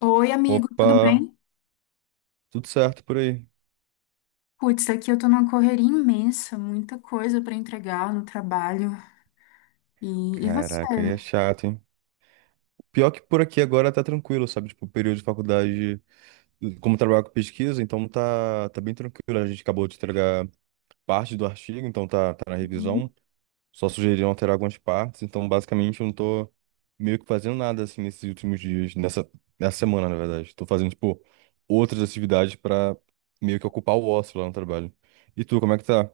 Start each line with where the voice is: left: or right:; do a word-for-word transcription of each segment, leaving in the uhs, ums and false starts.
left: Oi, amigo,
right: Opa,
left: tudo bem?
right: tudo certo por aí?
left: Putz, aqui eu tô numa correria imensa, muita coisa pra entregar no trabalho. E, e você?
right: Caraca, aí é chato, hein? Pior que por aqui agora tá tranquilo, sabe? Tipo, o período de faculdade, como trabalho com pesquisa, então tá, tá bem tranquilo. A gente acabou de entregar parte do artigo, então tá, tá na
left: Uhum.
right: revisão. Só sugeriram alterar algumas partes, então basicamente eu não tô meio que fazendo nada assim nesses últimos dias, nessa, nessa semana, na verdade. Tô fazendo, tipo, outras atividades pra meio que ocupar o ócio lá no trabalho. E tu, como é que tá?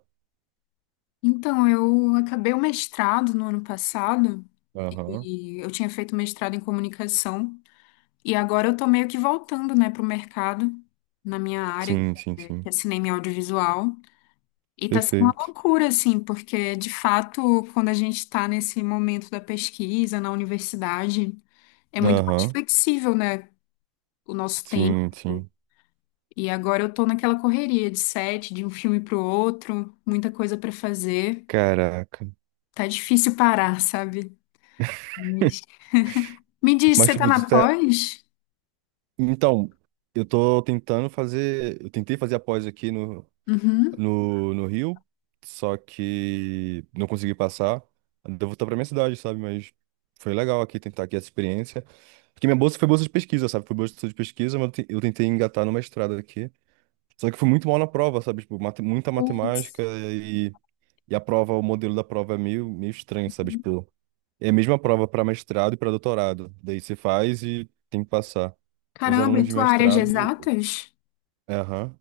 left: Então, eu acabei o mestrado no ano passado
right: Aham.
left: e eu tinha feito mestrado em comunicação e agora eu tô meio que voltando, né, pro mercado na minha área, que
right: Sim, sim,
left: é que
right: sim.
left: é cinema e audiovisual. E tá sendo uma
right: Perfeito.
left: loucura, assim, porque de fato, quando a gente tá nesse momento da pesquisa na universidade, é muito mais
right: Aham.
left: flexível, né? O nosso tempo.
right: Sim, sim.
left: E agora eu tô naquela correria de sete, de um filme pro outro, muita coisa pra fazer.
right: Caraca.
left: Tá difícil parar, sabe? Mas- me diz,
right: Mas,
left: você tá
right: tipo, tu
left: na
right: tá...
left: pós?
right: Então, eu tô tentando fazer. Eu tentei fazer a pós aqui no,
left: Uhum.
right: no, no Rio, só que não consegui passar. Devo voltar pra minha cidade, sabe? Mas foi legal aqui tentar aqui essa experiência. Porque minha bolsa foi bolsa de pesquisa, sabe? Foi bolsa de pesquisa, mas eu te- eu tentei engatar numa estrada aqui. Só que eu fui muito mal na prova, sabe? Tipo, mate- muita
left: Putz.
right: matemática e, e a prova, o modelo da prova é meio, meio estranho, sabe? Tipo, é a mesma prova para mestrado e para doutorado. Daí você faz e tem que passar. Os
left: Caramba, e
right: alunos de
left: tua área de
right: mestrado,
left: exatas?
right: é, aham.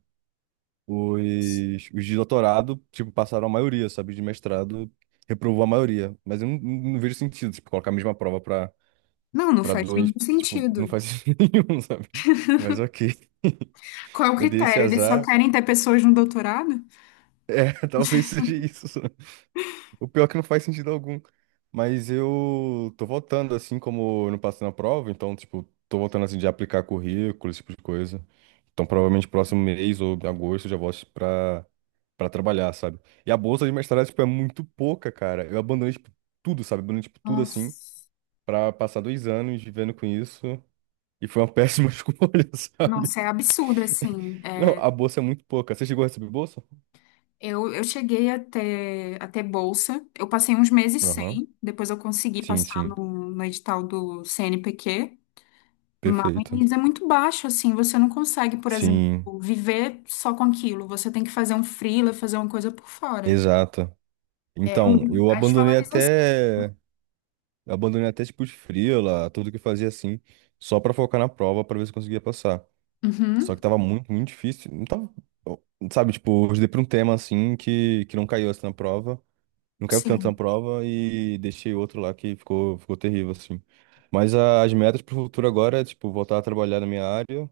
right: Os, os de doutorado, tipo, passaram a maioria, sabe? De mestrado reprovou a maioria. Mas eu não, não- não vejo sentido, tipo, colocar a mesma prova para
left: Não, não
right: para
left: faz nenhum
right: dois, tipo, não
left: sentido.
right: faz sentido nenhum, sabe? Mas ok.
left: Qual é o
right: Eu dei esse
left: critério? Eles só
right: azar,
left: querem ter pessoas no doutorado?
right: talvez seja isso. O pior é que não faz sentido algum. Mas eu tô voltando, assim, como eu não passei na prova, então, tipo, tô voltando, assim, de aplicar currículo, esse tipo de coisa. Então, provavelmente, próximo mês ou em agosto eu já volto pra, pra trabalhar, sabe? E a bolsa de mestrado, tipo, é muito pouca, cara. Eu abandonei, tipo, tudo, sabe? Abandonei, tipo, tudo, assim,
left: Nossa,
right: pra passar dois anos vivendo com isso. E foi uma péssima escolha, sabe?
left: nossa, é absurdo, assim.
right: Não, a bolsa é muito pouca. Você chegou a receber bolsa?
left: Eu, eu cheguei até, até bolsa. Eu passei uns meses
right: Aham.
left: sem, depois eu consegui
right: Sim,
left: passar
right: sim.
left: no, no edital do cê ene pê quê,
right: Perfeito.
left: mas é muito baixo, assim, você não consegue, por exemplo,
right: Sim,
left: viver só com aquilo. Você tem que fazer um freela, fazer uma coisa por fora.
right: exato.
left: É
right: Então, eu
left: a
right: abandonei
left: desvalorização.
right: até. Abandonei até tipo de freela, tudo que eu fazia assim, só pra focar na prova, pra ver se eu conseguia passar. Só
left: Uhum,
right: que tava muito, muito difícil. Então tava, sabe, tipo, eu dei pra um tema assim que, que não caiu assim na prova, não caiu tanto
left: sim.
right: na prova e deixei outro lá que ficou, ficou terrível, assim. Mas a- as metas pro futuro agora é, tipo, voltar a trabalhar na minha área,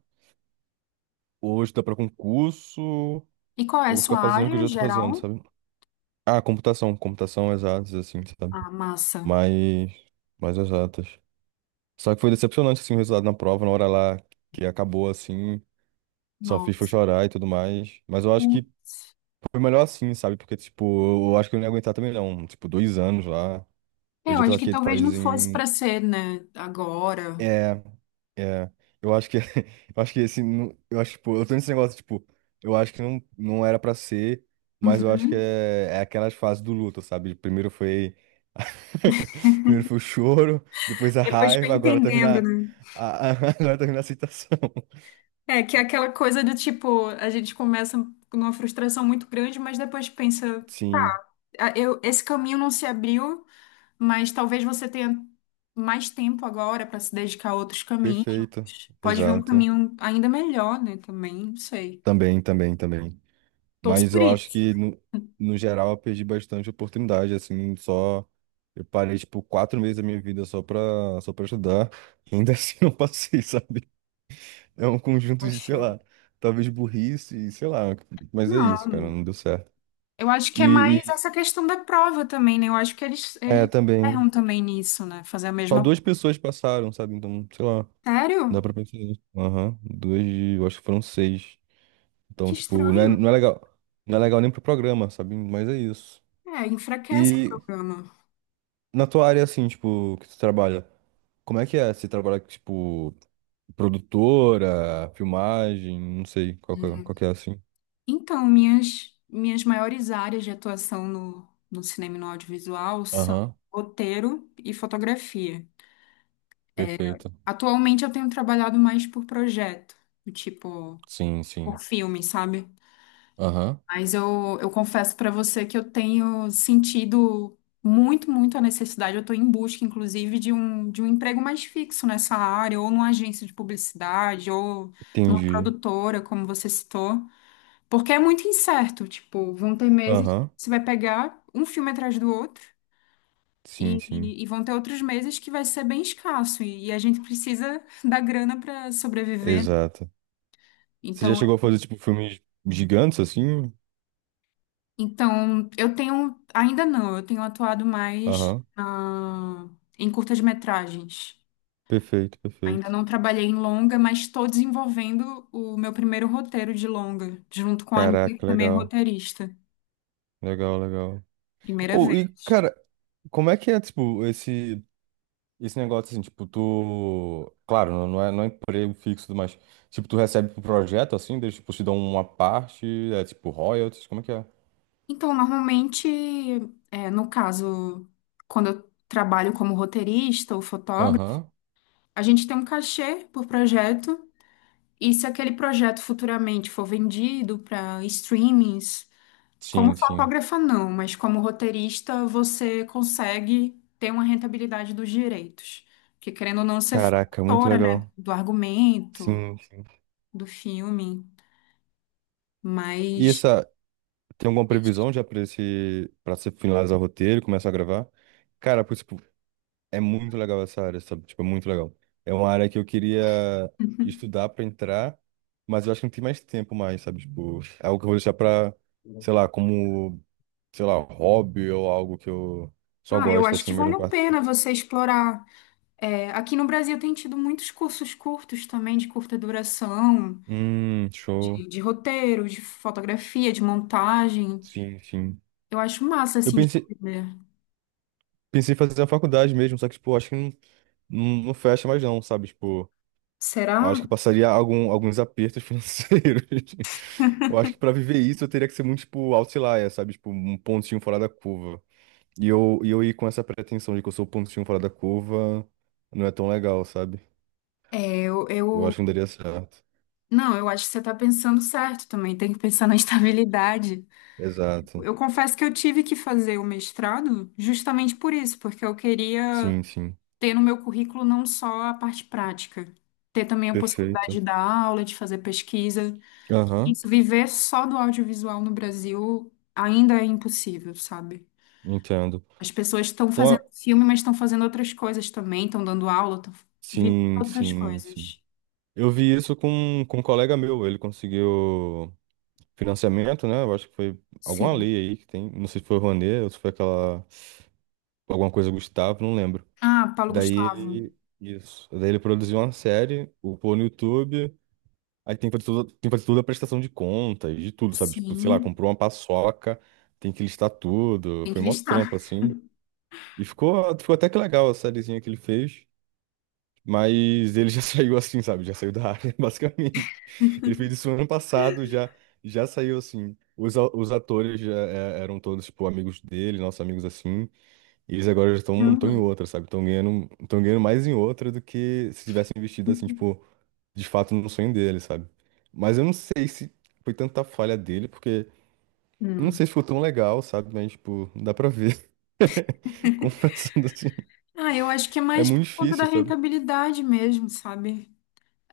right: ou estudar pra concurso,
left: E qual é a
right: ou ficar
left: sua
right: fazendo o que eu
left: área
right: já tô fazendo,
left: geral?
right: sabe? Ah, computação, computação exatas, assim, sabe?
left: Ah, massa.
right: Mais, mais exatas. Só que foi decepcionante, assim, o resultado na prova, na hora lá que acabou, assim, só fiz foi
left: Nossa.
right: chorar e tudo mais. Mas eu acho que
left: Putz.
right: foi melhor assim, sabe? Porque, tipo, eu acho que eu não ia aguentar também não. Tipo, dois anos lá. Eu
left: É, eu
right: já tô
left: acho que
right: aqui
left: talvez não fosse
right: fazem
left: para ser, né, agora.
right: é, é, eu acho que, eu acho que esse, nu- eu acho, tipo, eu tô nesse negócio, tipo, eu acho que não, não era pra ser, mas eu acho que
left: Uhum.
right: é, é aquelas fases do luto, sabe? Primeiro foi, primeiro foi o choro, depois a
left: Depois foi
right: raiva, agora tá vindo
left: entendendo,
right: a,
left: né?
right: a- a- agora tá vindo a aceitação.
left: É, que é aquela coisa do tipo, a gente começa numa frustração muito grande, mas depois pensa,
right: Sim,
left: "Ah, eu, esse caminho não se abriu, mas talvez você tenha mais tempo agora para se dedicar a outros caminhos.
right: perfeito,
left: Pode vir um
right: exato.
left: caminho ainda melhor, né? Também, não sei.
right: Também, também, também.
left: Torço
right: Mas
left: por
right: eu acho
left: isso."
right: que, no, no geral, eu perdi bastante oportunidade, assim, só... Eu parei, tipo, quatro meses da minha vida só pra, só pra estudar, e ainda assim não passei, sabe? É um conjunto de, sei
left: Poxa.
right: lá, talvez burrice, sei lá, mas é isso,
left: Não,
right: cara, não deu certo.
left: eu acho que é mais
right: E, e
left: essa questão da prova também, né? Eu acho que eles,
right: é,
left: eles
right: também,
left: erram também nisso, né? Fazer a
right: só
left: mesma.
right: duas pessoas passaram, sabe? Então, sei lá, dá
left: Sério?
right: pra pensar nisso. Aham, duas, de- eu acho que foram seis. Então,
left: Que
right: tipo, não é,
left: estranho.
right: não é legal, não é legal nem pro programa, sabe? Mas é isso.
left: É, enfraquece o
right: E
left: programa.
right: na tua área, assim, tipo, que tu trabalha, como é que é? Você trabalha, tipo, produtora, filmagem, não sei, qual que é, qual que é, assim?
left: Então, minhas, minhas maiores áreas de atuação no, no cinema e no audiovisual são
right: Aham,
left: roteiro e fotografia.
right: perfeito.
left: Atualmente eu tenho trabalhado mais por projeto, do tipo,
right: Sim,
left: por
right: sim.
left: filme, sabe?
right: Aham.
left: Mas eu, eu confesso pra você que eu tenho sentido muito, muito a necessidade. Eu tô em busca, inclusive, de um, de um emprego mais fixo nessa área, ou numa agência de publicidade, ou numa
right: Entendi.
left: produtora, como você citou. Porque é muito incerto, tipo, vão ter meses que
right: Aham,
left: você vai pegar um filme atrás do outro
right: sim,
left: e,
right: sim.
left: e- e vão ter outros meses que vai ser bem escasso e, e a gente precisa da grana para sobreviver, né?
right: Exato. Você já
left: Então,
right: chegou a fazer, tipo, filmes gigantes, assim?
left: então eu tenho, ainda não, eu tenho atuado mais
right: Aham,
left: na- em curtas-metragens.
right: perfeito,
left: Ainda
right: perfeito.
left: não trabalhei em longa, mas estou desenvolvendo o meu primeiro roteiro de longa, junto com a amiga que
right: Caraca,
left: também é
right: legal,
left: roteirista.
right: legal, legal.
left: Primeira
right: Ô, e,
left: vez.
right: cara, como é que é, tipo, esse... Esse negócio assim, tipo, tu. Claro, não não é, não é emprego fixo, e tudo mais. Tipo, tu recebe pro projeto assim, eles tipo, te dão uma parte, é tipo royalties, como é que é?
left: Então, normalmente, é, no caso, quando eu trabalho como roteirista ou fotógrafo,
right: Aham.
left: a gente tem um cachê por projeto, e se aquele projeto futuramente for vendido para streamings, como
right: Sim, sim.
left: fotógrafa não, mas como roteirista você consegue ter uma rentabilidade dos direitos. Porque querendo ou não, você foi
right: Caraca, muito
left: autora, né,
right: legal.
left: do argumento,
right: Sim, sim.
left: do filme,
right: E
left: mas
right: essa, tem alguma previsão já pra esse, para você finalizar o roteiro, e começar a gravar? Cara, é muito legal essa área, sabe? Tipo, é muito legal. É uma área que eu queria estudar pra entrar, mas eu acho que não tem mais tempo mais, sabe? Tipo, é algo que eu vou deixar pra, sei lá, como, sei lá, hobby ou algo que eu só
left: ah, eu
right: gosto,
left: acho
right: assim,
left: que
right: mas
left: vale
right: não
left: a pena
right: participo.
left: você explorar. É, aqui no Brasil tem tido muitos cursos curtos também, de curta duração,
right: Hum, show.
left: de, de roteiro, de fotografia, de montagem.
right: Sim, sim.
left: Eu acho massa,
right: Eu
left: assim, de
right: pensei,
left: aprender.
right: pensei em fazer a faculdade mesmo, só que, tipo, acho que não, não, não fecha mais não, sabe? Tipo,
left: Será?
right: eu acho que eu passaria algum, alguns apertos financeiros. Eu acho que pra viver isso eu teria que ser muito, tipo, outlier, sabe? Tipo, um pontinho fora da curva. E eu, e eu ir com essa pretensão de que eu sou o pontinho fora da curva não é tão legal, sabe?
left: É, Eu,
right: Eu acho
left: eu...
right: que não daria certo.
left: Não, eu acho que você está pensando certo também, tem que pensar na estabilidade.
right: Exato.
left: Eu confesso que eu tive que fazer o mestrado justamente por isso, porque eu queria
right: Sim, sim.
left: ter no meu currículo não só a parte prática, ter também a possibilidade
right: Perfeito.
left: de dar aula, de fazer pesquisa.
right: Aham,
left: Isso, viver só do audiovisual no Brasil ainda é impossível, sabe?
right: entendo.
left: As pessoas estão
right: Uma...
left: fazendo filme, mas estão fazendo outras coisas também, estão dando aula, estão vivendo
right: Sim,
left: outras
right: sim, sim.
left: coisas.
right: Eu vi isso com, com um colega meu. Ele conseguiu financiamento, né? Eu acho que foi alguma
left: Sim.
right: lei aí que tem. Não sei se foi o Rouanet ou se foi aquela alguma coisa Gustavo, não lembro.
left: Ah, Paulo
right: Daí
left: Gustavo.
right: ele, isso, daí ele produziu uma série, upou no YouTube, aí tem que fazer toda, tem que fazer toda a prestação de contas, de tudo, sabe? Tipo, sei lá,
left: Sim,
right: comprou uma paçoca, tem que listar tudo,
left: tem
right: foi
left: que
right: mó trampo,
left: listar.
right: assim. E ficou, ficou até que legal a sériezinha que ele fez, mas ele já saiu assim, sabe? Já saiu da área, basicamente. Ele fez isso ano passado, já, já saiu assim. Os, a- os atores já é, eram todos, tipo, amigos dele, nossos amigos assim. E eles agora já estão tão
left: Caramba.
right: em outra, sabe? Estão ganhando, estão ganhando mais em outra do que se tivessem investido, assim, tipo, de fato no sonho dele, sabe? Mas eu não sei se foi tanta falha dele, porque eu não
left: Hum.
right: sei se ficou tão legal, sabe? Mas, tipo, dá pra ver. Confessando assim,
left: Ah, eu acho que é
right: é
left: mais
right: muito
left: por conta da
right: difícil, sabe?
left: rentabilidade mesmo, sabe?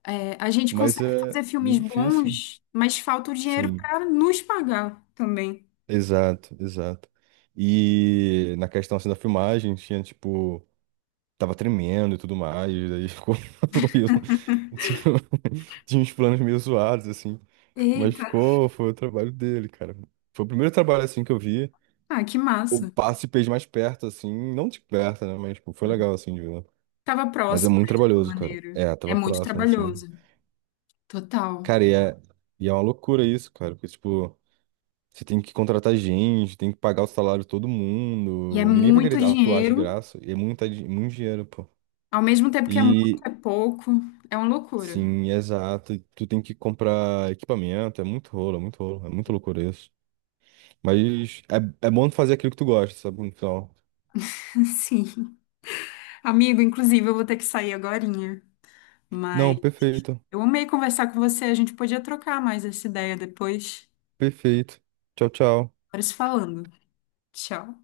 left: É, a gente
right: Mas
left: consegue
right: é
left: fazer filmes
right: bem difícil.
left: bons, mas falta o dinheiro
right: Sim,
left: para nos pagar também.
right: exato, exato. E na questão, assim, da filmagem, tinha, tipo, tava tremendo e tudo mais, daí ficou, ficou meio, tinha, tinha uns planos meio zoados, assim, mas
left: Eita.
right: ficou, foi o trabalho dele, cara. Foi o primeiro trabalho, assim, que eu vi,
left: Ah, que
right: o
left: massa.
right: passe fez mais perto, assim, não de perto, né, mas, tipo, foi legal, assim, de ver.
left: Tava
right: Mas é
left: próximo,
right: muito
left: né, de
right: trabalhoso,
left: alguma
right: cara.
left: maneira.
right: É,
left: É
right: tava
left: muito
right: próximo, assim.
left: trabalhoso, total.
right: Cara, e é, e é uma loucura isso, cara, porque, tipo, você tem que contratar gente, tem que pagar o salário de todo
left: E é
right: mundo, ninguém vai
left: muito
right: querer atuar de
left: dinheiro,
right: graça, e é muita, di- muito dinheiro, pô.
left: ao mesmo tempo que é muito,
right: E,
left: é pouco. É uma loucura.
right: Sim, exato. E tu tem que comprar equipamento, é muito rolo, é muito rolo, é muito loucura isso. Mas é, é bom fazer aquilo que tu gosta, sabe? No final.
left: Sim. Amigo, inclusive, eu vou ter que sair agorinha. Mas
right: Não, perfeito,
left: eu amei conversar com você. A gente podia trocar mais essa ideia depois.
right: perfeito. Tchau, tchau.
left: Bora se falando. Tchau.